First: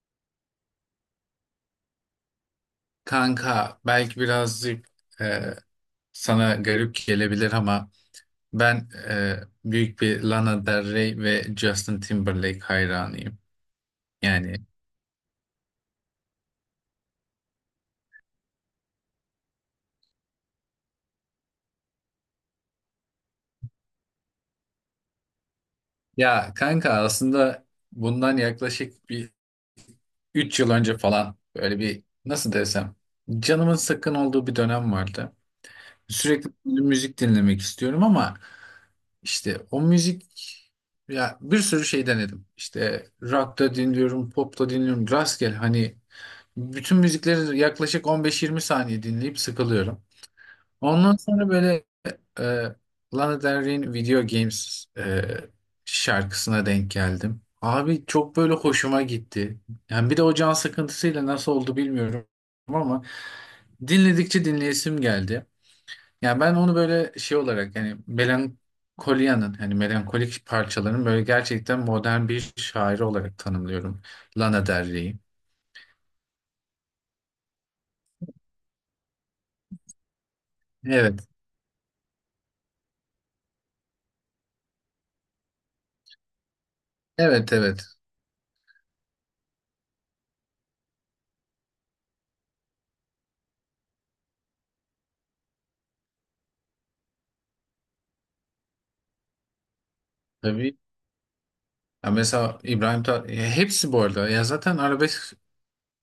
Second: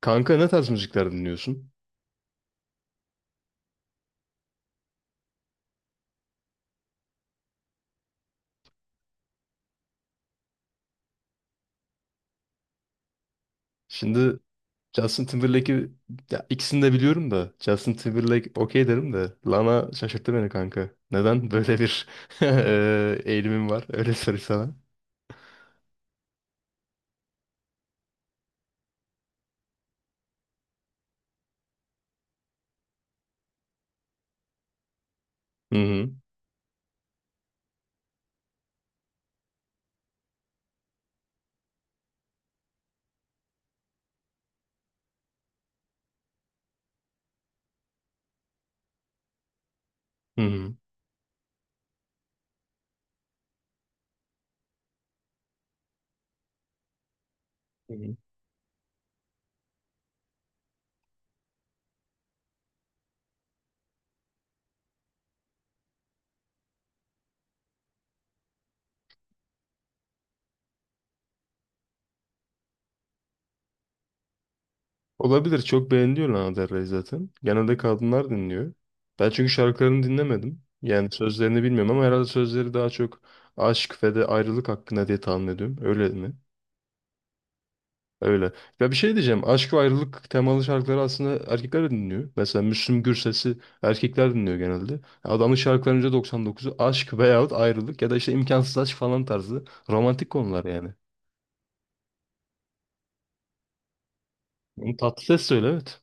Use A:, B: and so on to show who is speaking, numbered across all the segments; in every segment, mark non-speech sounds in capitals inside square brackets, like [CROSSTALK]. A: Kanka ne tarz müzikler dinliyorsun?
B: Kanka belki birazcık e, sana garip gelebilir ama ben büyük bir Lana Del Rey ve Justin Timberlake hayranıyım.
A: Şimdi
B: Yani,
A: Justin Timberlake'i Ya ikisini de biliyorum da Justin Timberlake okey derim de Lana şaşırttı beni kanka. Neden böyle bir [LAUGHS] eğilimim var? Öyle sorayım sana.
B: ya kanka aslında bundan yaklaşık bir 3 yıl önce falan, böyle bir, nasıl desem, canımın sıkkın olduğu bir dönem vardı.
A: Hı hı.
B: Sürekli müzik dinlemek istiyorum ama işte o müzik, ya bir sürü şey denedim. İşte rock da dinliyorum, pop da dinliyorum. Rastgele, hani bütün müzikleri yaklaşık on beş 20 saniye dinleyip sıkılıyorum.
A: Hı hı.
B: Ondan sonra böyle e, Lana Del Rey'in Video Games şarkısına denk geldim.
A: Hı
B: Abi
A: hı.
B: çok böyle hoşuma gitti. Yani bir de o can sıkıntısıyla nasıl oldu bilmiyorum ama dinledikçe dinleyesim geldi. Yani ben onu böyle şey olarak, yani Melankolia'nın, hani melankolik parçaların böyle gerçekten modern bir şairi olarak tanımlıyorum Lana Del Rey'i.
A: Olabilir. Çok beğeniliyor Lana Del Rey zaten. Genelde kadınlar dinliyor. Ben çünkü şarkılarını dinlemedim. Yani
B: Evet.
A: sözlerini bilmiyorum ama herhalde sözleri daha çok aşk ve de ayrılık hakkında diye tahmin ediyorum. Öyle mi?
B: Evet, evet.
A: Öyle. Ya bir şey diyeceğim. Aşk ve ayrılık temalı şarkıları aslında erkekler de dinliyor. Mesela Müslüm Gürses'i erkekler dinliyor genelde. Adamın şarkılarının %99'u aşk veyahut ayrılık ya da işte imkansız aşk falan tarzı romantik konular
B: Tabii.
A: yani.
B: Ya mesela İbrahim Tat, ya hepsi bu arada. Ya zaten
A: Bunu tatlı
B: arabesk
A: ses söyle, evet.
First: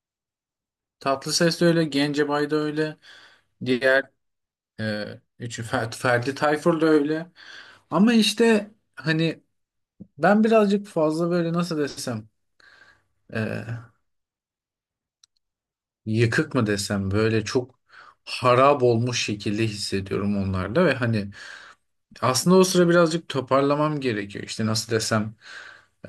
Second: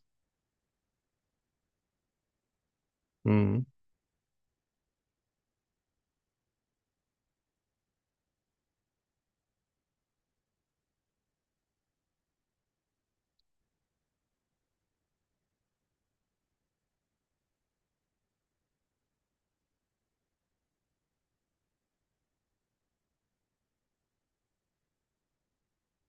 B: Tatlıses de öyle, Gencebay da öyle,
A: Hı hı.
B: diğer, e, üçü, Ferdi Tayfur da öyle. Ama işte hani ben birazcık fazla böyle, nasıl desem, e, yıkık mı desem, böyle çok harap olmuş şekilde hissediyorum onlarda ve hani aslında o sıra birazcık toparlamam gerekiyor. İşte nasıl desem,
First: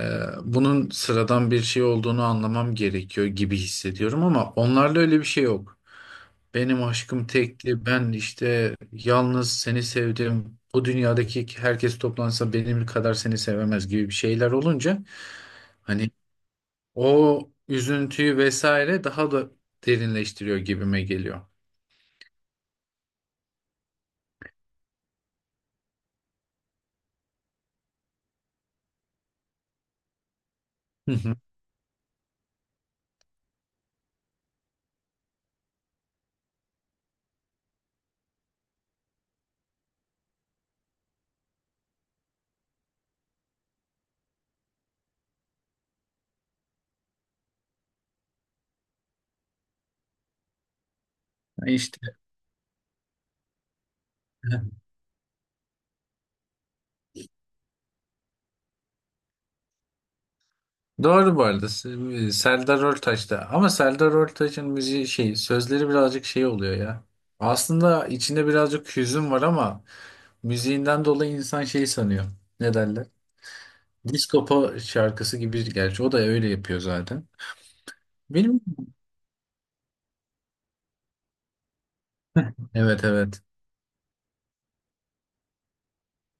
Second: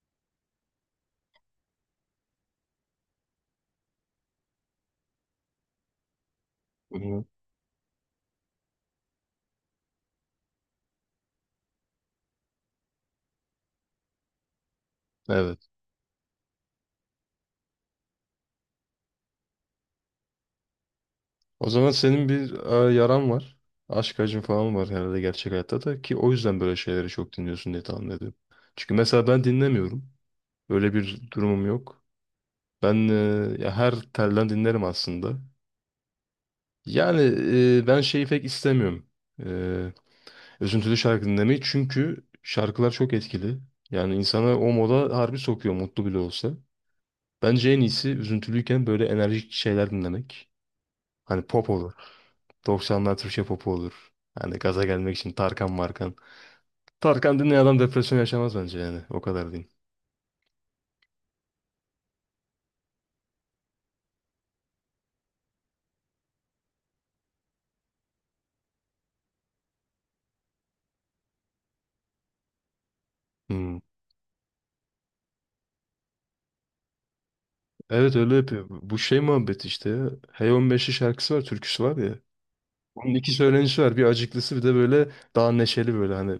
B: e, bunun sıradan bir şey olduğunu anlamam gerekiyor gibi hissediyorum ama onlarda öyle bir şey yok. Benim
A: Hı hı.
B: aşkım tekti. Ben işte yalnız seni sevdim. Bu dünyadaki herkes toplansa benim kadar seni sevemez gibi bir şeyler olunca,
A: Evet.
B: hani o üzüntüyü vesaire daha da derinleştiriyor gibime geliyor.
A: O zaman senin bir yaran var. Aşk acın falan var herhalde gerçek hayatta da, ki o yüzden böyle şeyleri çok dinliyorsun diye tahmin ediyorum. Çünkü mesela ben dinlemiyorum. Öyle
B: Hı
A: bir
B: hı.
A: durumum yok. Ben ya her telden dinlerim aslında. Yani ben şeyi pek istemiyorum. E, Üzüntülü şarkı dinlemeyi, çünkü şarkılar çok etkili. Yani insana o moda harbi sokuyor, mutlu bile olsa. Bence en iyisi üzüntülüyken böyle enerjik şeyler dinlemek. Hani pop olur.
B: İşte
A: 90'lar Türkçe popu olur. Hani
B: [LAUGHS]
A: gaza gelmek için Tarkan Markan. Tarkan dinleyen adam depresyon yaşamaz bence yani. O kadar diyeyim.
B: doğru bu arada. Serdar Ortaç'ta, ama Serdar Ortaç'ın müziği, şey, sözleri birazcık şey oluyor ya. Aslında içinde birazcık hüzün var ama müziğinden dolayı insan şey sanıyor. Ne derler?
A: Hmm.
B: Disco Po- şarkısı gibi, gerçi o da öyle yapıyor zaten.
A: Evet, öyle
B: Benim
A: yapıyor. Bu şey muhabbet işte ya. Hey 15'i şarkısı var, türküsü var ya.
B: evet,
A: Bunun iki
B: evet.
A: söylenişi var. Bir acıklısı, bir de böyle daha neşeli böyle hani.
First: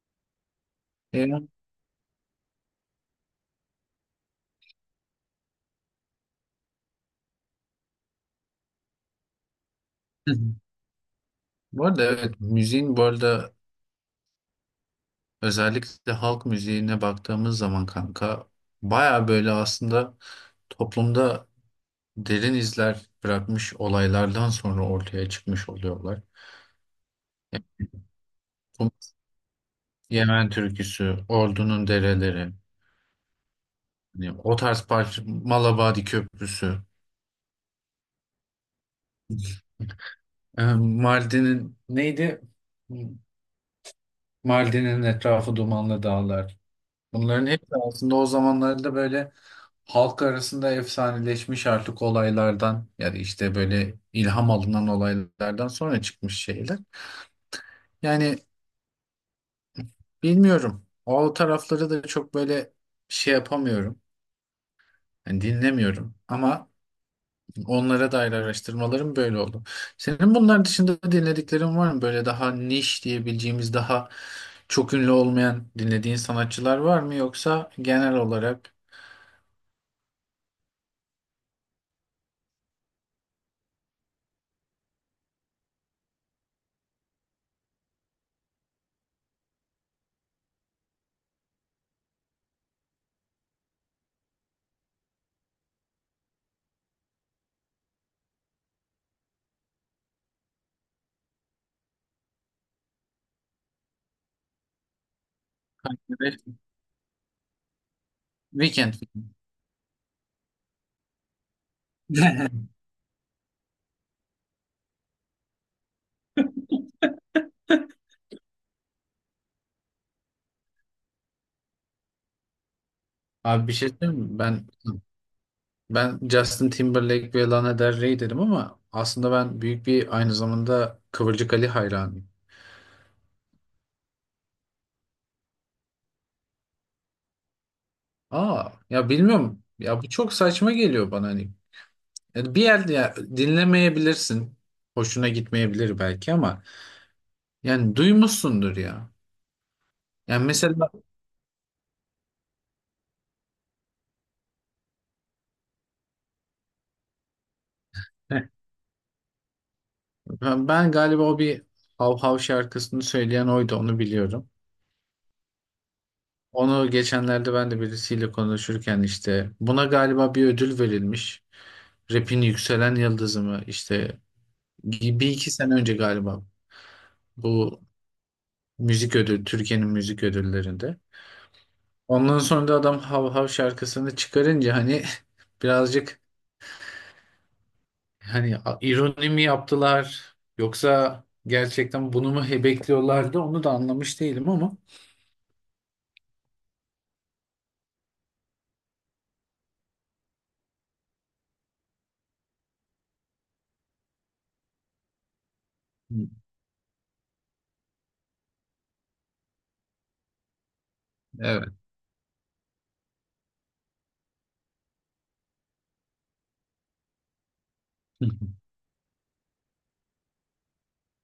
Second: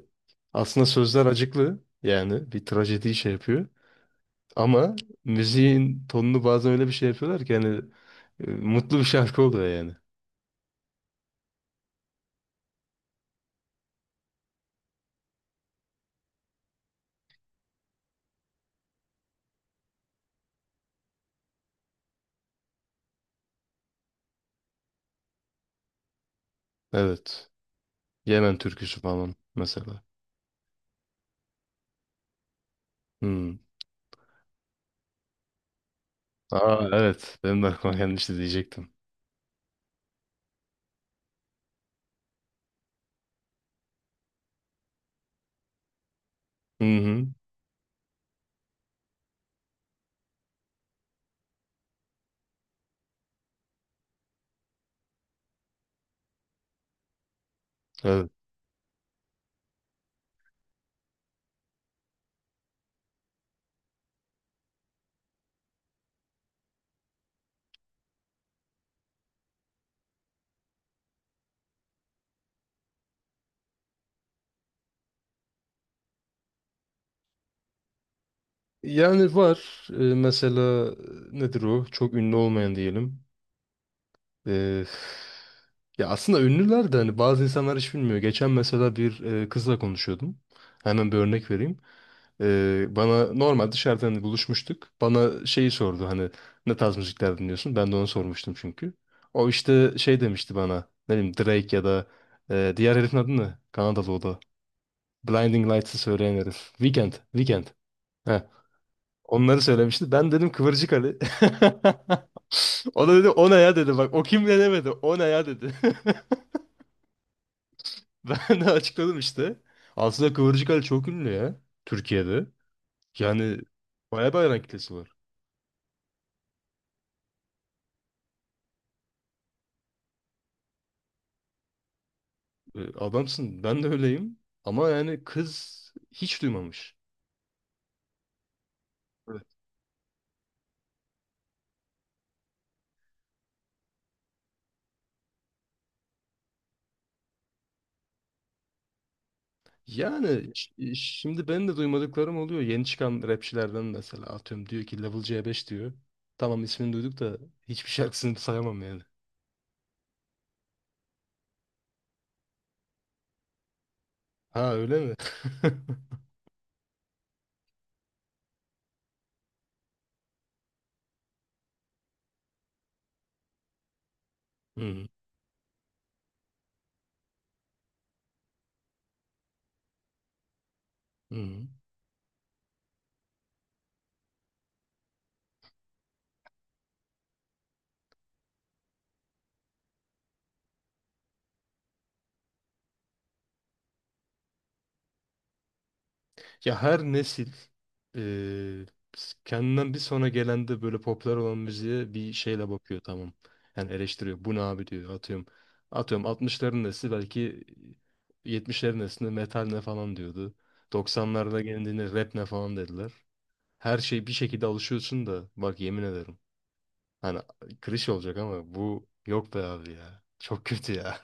A: Aslında sözler
B: E,
A: acıklı. Yani bir trajediyi şey yapıyor. Ama müziğin tonunu bazen öyle bir şey yapıyorlar ki hani mutlu bir şarkı oluyor yani.
B: hı. Bu arada evet, müziğin bu arada, özellikle halk müziğine baktığımız zaman kanka, baya böyle aslında toplumda derin izler bırakmış olaylardan sonra ortaya çıkmış oluyorlar.
A: Evet.
B: Yani
A: Yemen
B: bu
A: türküsü falan mesela.
B: Yemen türküsü, Ordu'nun dereleri,
A: Hmm.
B: hani o tarz parça Malabadi Köprüsü,
A: Aa, evet. Benim de aklıma gelmişti diyecektim.
B: Mardin'in neydi? Mardin'in etrafı dumanlı dağlar.
A: Hı hı.
B: Bunların hepsi aslında o zamanlarda böyle halk arasında efsaneleşmiş artık olaylardan ya da işte böyle ilham alınan olaylardan sonra çıkmış şeyler.
A: Evet.
B: Yani bilmiyorum, o tarafları da çok böyle şey yapamıyorum. Yani dinlemiyorum ama onlara dair araştırmalarım böyle oldu. Senin bunlar dışında dinlediklerin var mı? Böyle daha niş diyebileceğimiz, daha çok ünlü olmayan dinlediğin sanatçılar var mı, yoksa genel olarak?
A: Yani var. Mesela nedir o? Çok ünlü olmayan diyelim. E, ya aslında ünlüler de, hani bazı insanlar hiç bilmiyor. Geçen mesela bir kızla konuşuyordum. Hemen bir örnek vereyim. Bana normal dışarıdan, hani buluşmuştuk. Bana şeyi sordu, hani ne tarz müzikler dinliyorsun? Ben de onu sormuştum çünkü. O işte şey demişti bana. Ne bileyim, Drake ya da diğer herifin adı ne? Kanadalı o da. Blinding Lights'ı söyleyen
B: Evet,
A: herif. Weekend. Weekend. Heh.
B: Weekend.
A: Onları söylemişti. Ben dedim Kıvırcık Ali. [LAUGHS]
B: [LAUGHS]
A: O da dedi o ne ya dedi. Bak o kim ne demedi. O ne ya dedi. [LAUGHS] Ben de açıkladım işte. Aslında Kıvırcık Ali çok ünlü ya. Türkiye'de. Yani
B: Abi bir şey söyleyeyim
A: bayağı bir
B: mi?
A: hayran
B: Ben
A: kitlesi var.
B: ben Justin Timberlake ve Lana Del Rey dedim ama aslında ben büyük bir, aynı zamanda Kıvırcık Ali hayranıyım.
A: E, adamsın. Ben de öyleyim. Ama yani kız hiç duymamış.
B: Aa, ya
A: Evet.
B: bilmiyorum. Ya bu çok saçma geliyor bana, hani. Yani bir yerde ya, dinlemeyebilirsin. Hoşuna gitmeyebilir belki ama yani duymuşsundur ya. Yani
A: Yani
B: mesela
A: şimdi ben de duymadıklarım oluyor. Yeni çıkan rapçilerden mesela, atıyorum diyor ki Level C5 diyor. Tamam, ismini duyduk da hiçbir şarkısını
B: [LAUGHS]
A: sayamam yani.
B: ben galiba o bir Hav Hav şarkısını söyleyen oydu, onu biliyorum.
A: Ha, öyle mi?
B: Onu geçenlerde ben de birisiyle konuşurken işte, buna galiba bir ödül verilmiş. Rap'in yükselen yıldızı mı işte,
A: [LAUGHS] Hı
B: bir iki sene önce galiba, bu müzik ödül Türkiye'nin müzik ödüllerinde.
A: hı.
B: Ondan sonra da adam Hav Hav şarkısını çıkarınca hani [LAUGHS] birazcık, hani a- ironi mi yaptılar yoksa gerçekten bunu mu he- bekliyorlardı, onu da anlamış değilim ama.
A: Ya her nesil eee, kendinden bir sonra gelen de böyle popüler olan müziğe bir şeyle bakıyor, tamam. Yani eleştiriyor. Bu ne abi diyor, atıyorum. Atıyorum
B: Hı.
A: altmışların nesli belki, yetmişlerin neslinde metal ne falan diyordu. 90'larda
B: Evet.
A: geldiğinde rap ne falan dediler. Her şey, bir şekilde alışıyorsun da bak, yemin ederim. Hani klişe olacak
B: [LAUGHS]
A: ama bu yok be abi ya. Çok kötü ya.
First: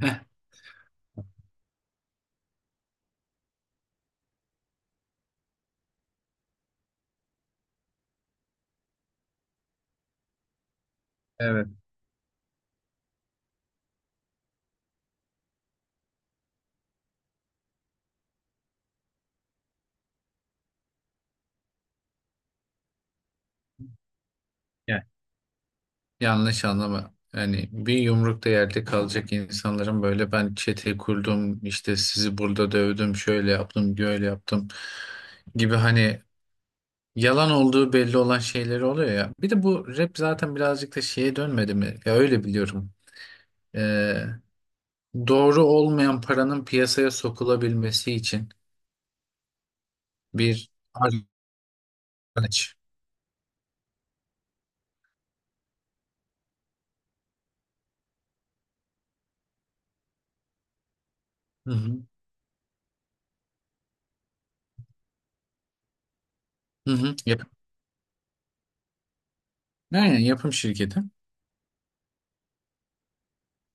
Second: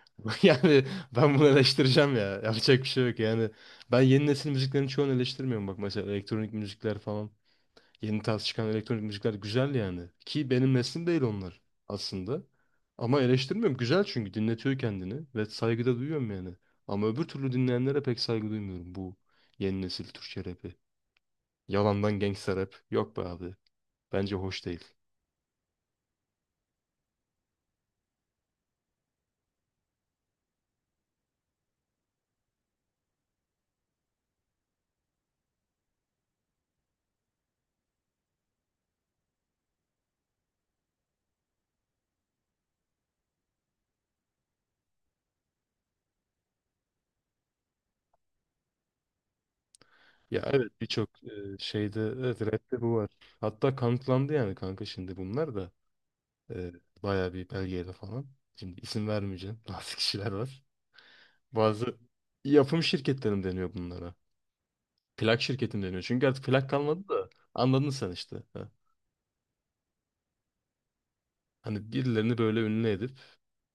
B: Heh.
A: [LAUGHS] Yani ben bunu eleştireceğim ya. Yapacak bir şey yok yani. Ben yeni nesil müziklerin çoğunu eleştirmiyorum bak, mesela elektronik müzikler falan. Yeni tarz çıkan elektronik müzikler güzel yani. Ki benim neslim değil onlar
B: Evet.
A: aslında. Ama eleştirmiyorum. Güzel, çünkü dinletiyor kendini ve saygıda duyuyorum yani. Ama öbür türlü dinleyenlere pek saygı duymuyorum, bu yeni nesil Türkçe rapi. Yalandan gangsta rap. Yok be abi. Bence hoş değil.
B: Yanlış anlama. Yani bir yumrukta yerde kalacak insanların böyle, ben çete kurdum, işte sizi burada dövdüm, şöyle yaptım, böyle yaptım gibi, hani yalan olduğu belli olan şeyleri oluyor ya. Bir de bu rap zaten birazcık da şeye dönmedi mi? Ya öyle biliyorum. Ee, doğru olmayan paranın piyasaya sokulabilmesi için
A: Ya
B: bir
A: evet, birçok şeyde, evet,
B: araç.
A: rapte bu var. Hatta kanıtlandı yani kanka, şimdi bunlar da. Ee, Bayağı bir belgeyle falan. Şimdi isim vermeyeceğim. [LAUGHS] Bazı kişiler var.
B: Hı
A: Bazı
B: hı.
A: yapım şirketlerim deniyor bunlara. Plak şirketim deniyor. Çünkü artık plak
B: Hı
A: kalmadı
B: hı.
A: da, anladın sen işte.
B: Aynen, yapım şirketi.
A: Hani birilerini böyle ünlü edip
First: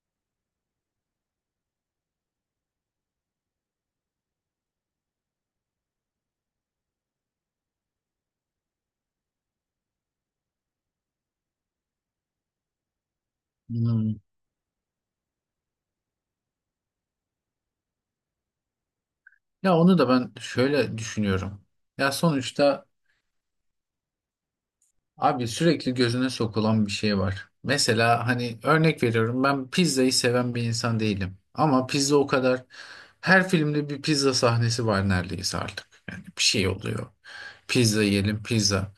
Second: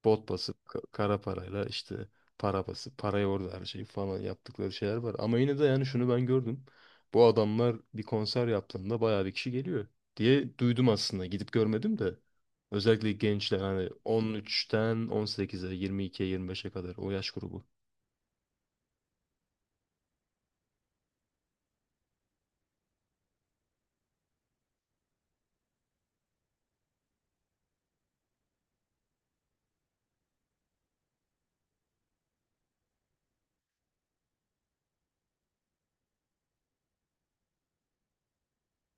A: bot basıp kara parayla işte para basıp parayı orada her şeyi falan yaptıkları şeyler var. Ama yine de yani şunu ben gördüm. Bu adamlar bir konser yaptığında bayağı bir kişi geliyor diye duydum aslında. Gidip görmedim de. Özellikle gençler hani
B: Hmm.
A: 13'ten 18'e, 22'ye, 25'e kadar o yaş grubu.
B: Ya onu da ben şöyle düşünüyorum. Ya sonuçta abi sürekli gözüne sokulan bir şey var. Mesela hani örnek veriyorum, ben pizzayı seven bir insan değilim. Ama pizza o kadar, her filmde bir pizza sahnesi var neredeyse artık. Yani bir şey oluyor. Pizza yiyelim pizza.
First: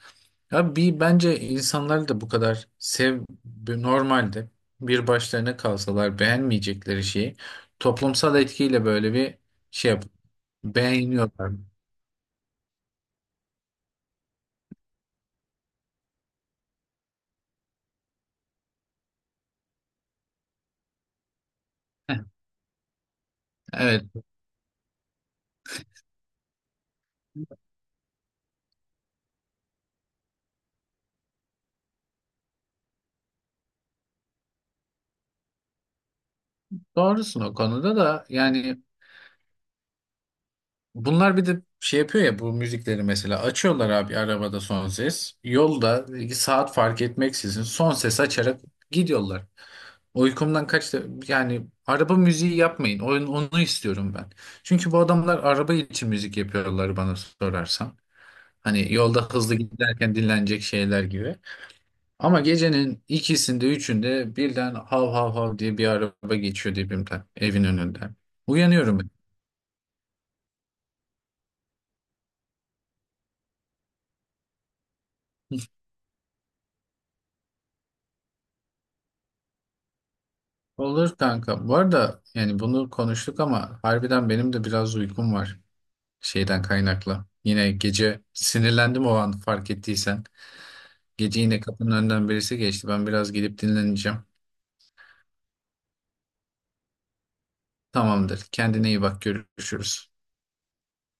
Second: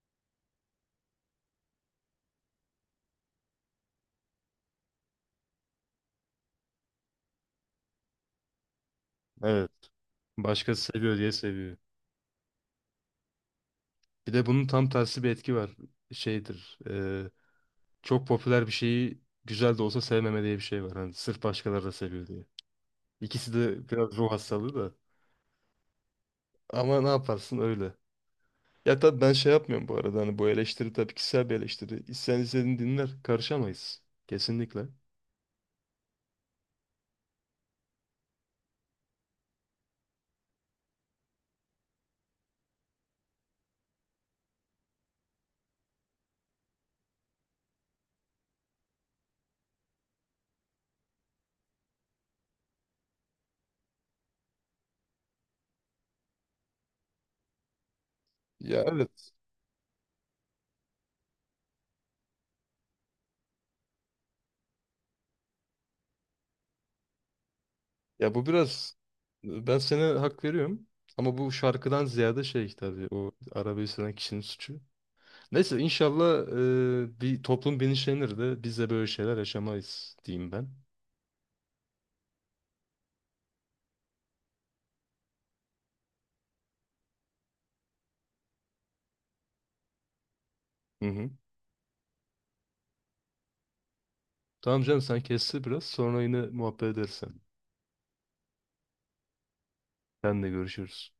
B: Ya bir, bence insanlar da bu kadar normalde bir başlarına kalsalar beğenmeyecekleri şeyi toplumsal etkiyle böyle bir
A: Evet.
B: şey
A: Başkası seviyor diye
B: beğeniyorlar.
A: seviyor.
B: [LAUGHS]
A: Bir de bunun tam tersi bir etki var. Şeydir. Çok popüler bir şeyi güzel de olsa sevmeme diye bir şey var. Hani sırf başkaları da seviyor diye. İkisi de
B: Evet,
A: biraz ruh hastalığı da. Ama ne yaparsın öyle. Ya tabii ben şey yapmıyorum bu arada. Hani bu eleştiri tabii kişisel bir eleştiri. İsteyen istediğini dinler. Karışamayız. Kesinlikle.
B: doğrusun o konuda da yani. Bunlar bir de şey yapıyor ya, bu müzikleri mesela açıyorlar abi, arabada son ses. Yolda saat fark etmeksizin son ses açarak gidiyorlar. Uykumdan kaçtı, yani araba müziği yapmayın. Onu istiyorum ben. Çünkü bu adamlar araba için müzik yapıyorlar bana sorarsan.
A: Ya
B: Hani yolda
A: evet.
B: hızlı giderken dinlenecek şeyler gibi. Ama gecenin ikisinde üçünde birden hav hav hav diye bir araba geçiyor dibimden, evin önünden.
A: Ya bu biraz,
B: Uyanıyorum.
A: ben sana hak veriyorum. Ama bu şarkıdan ziyade şey tabii, o arabayı süren kişinin suçu. Neyse, inşallah bir toplum bilinçlenir de biz de böyle şeyler yaşamayız diyeyim ben.
B: Olur kanka. Bu arada yani bunu konuştuk ama harbiden benim de biraz uykum var, şeyden kaynaklı. Yine gece sinirlendim, o an fark ettiysen.
A: Hı hı.
B: Gece yine kapının önünden birisi geçti. Ben biraz gidip dinleneceğim.
A: Tamam canım, sen kestir biraz, sonra yine muhabbet edersen.
B: Tamamdır. Kendine iyi bak. Görüşürüz.
A: Sen de görüşürüz.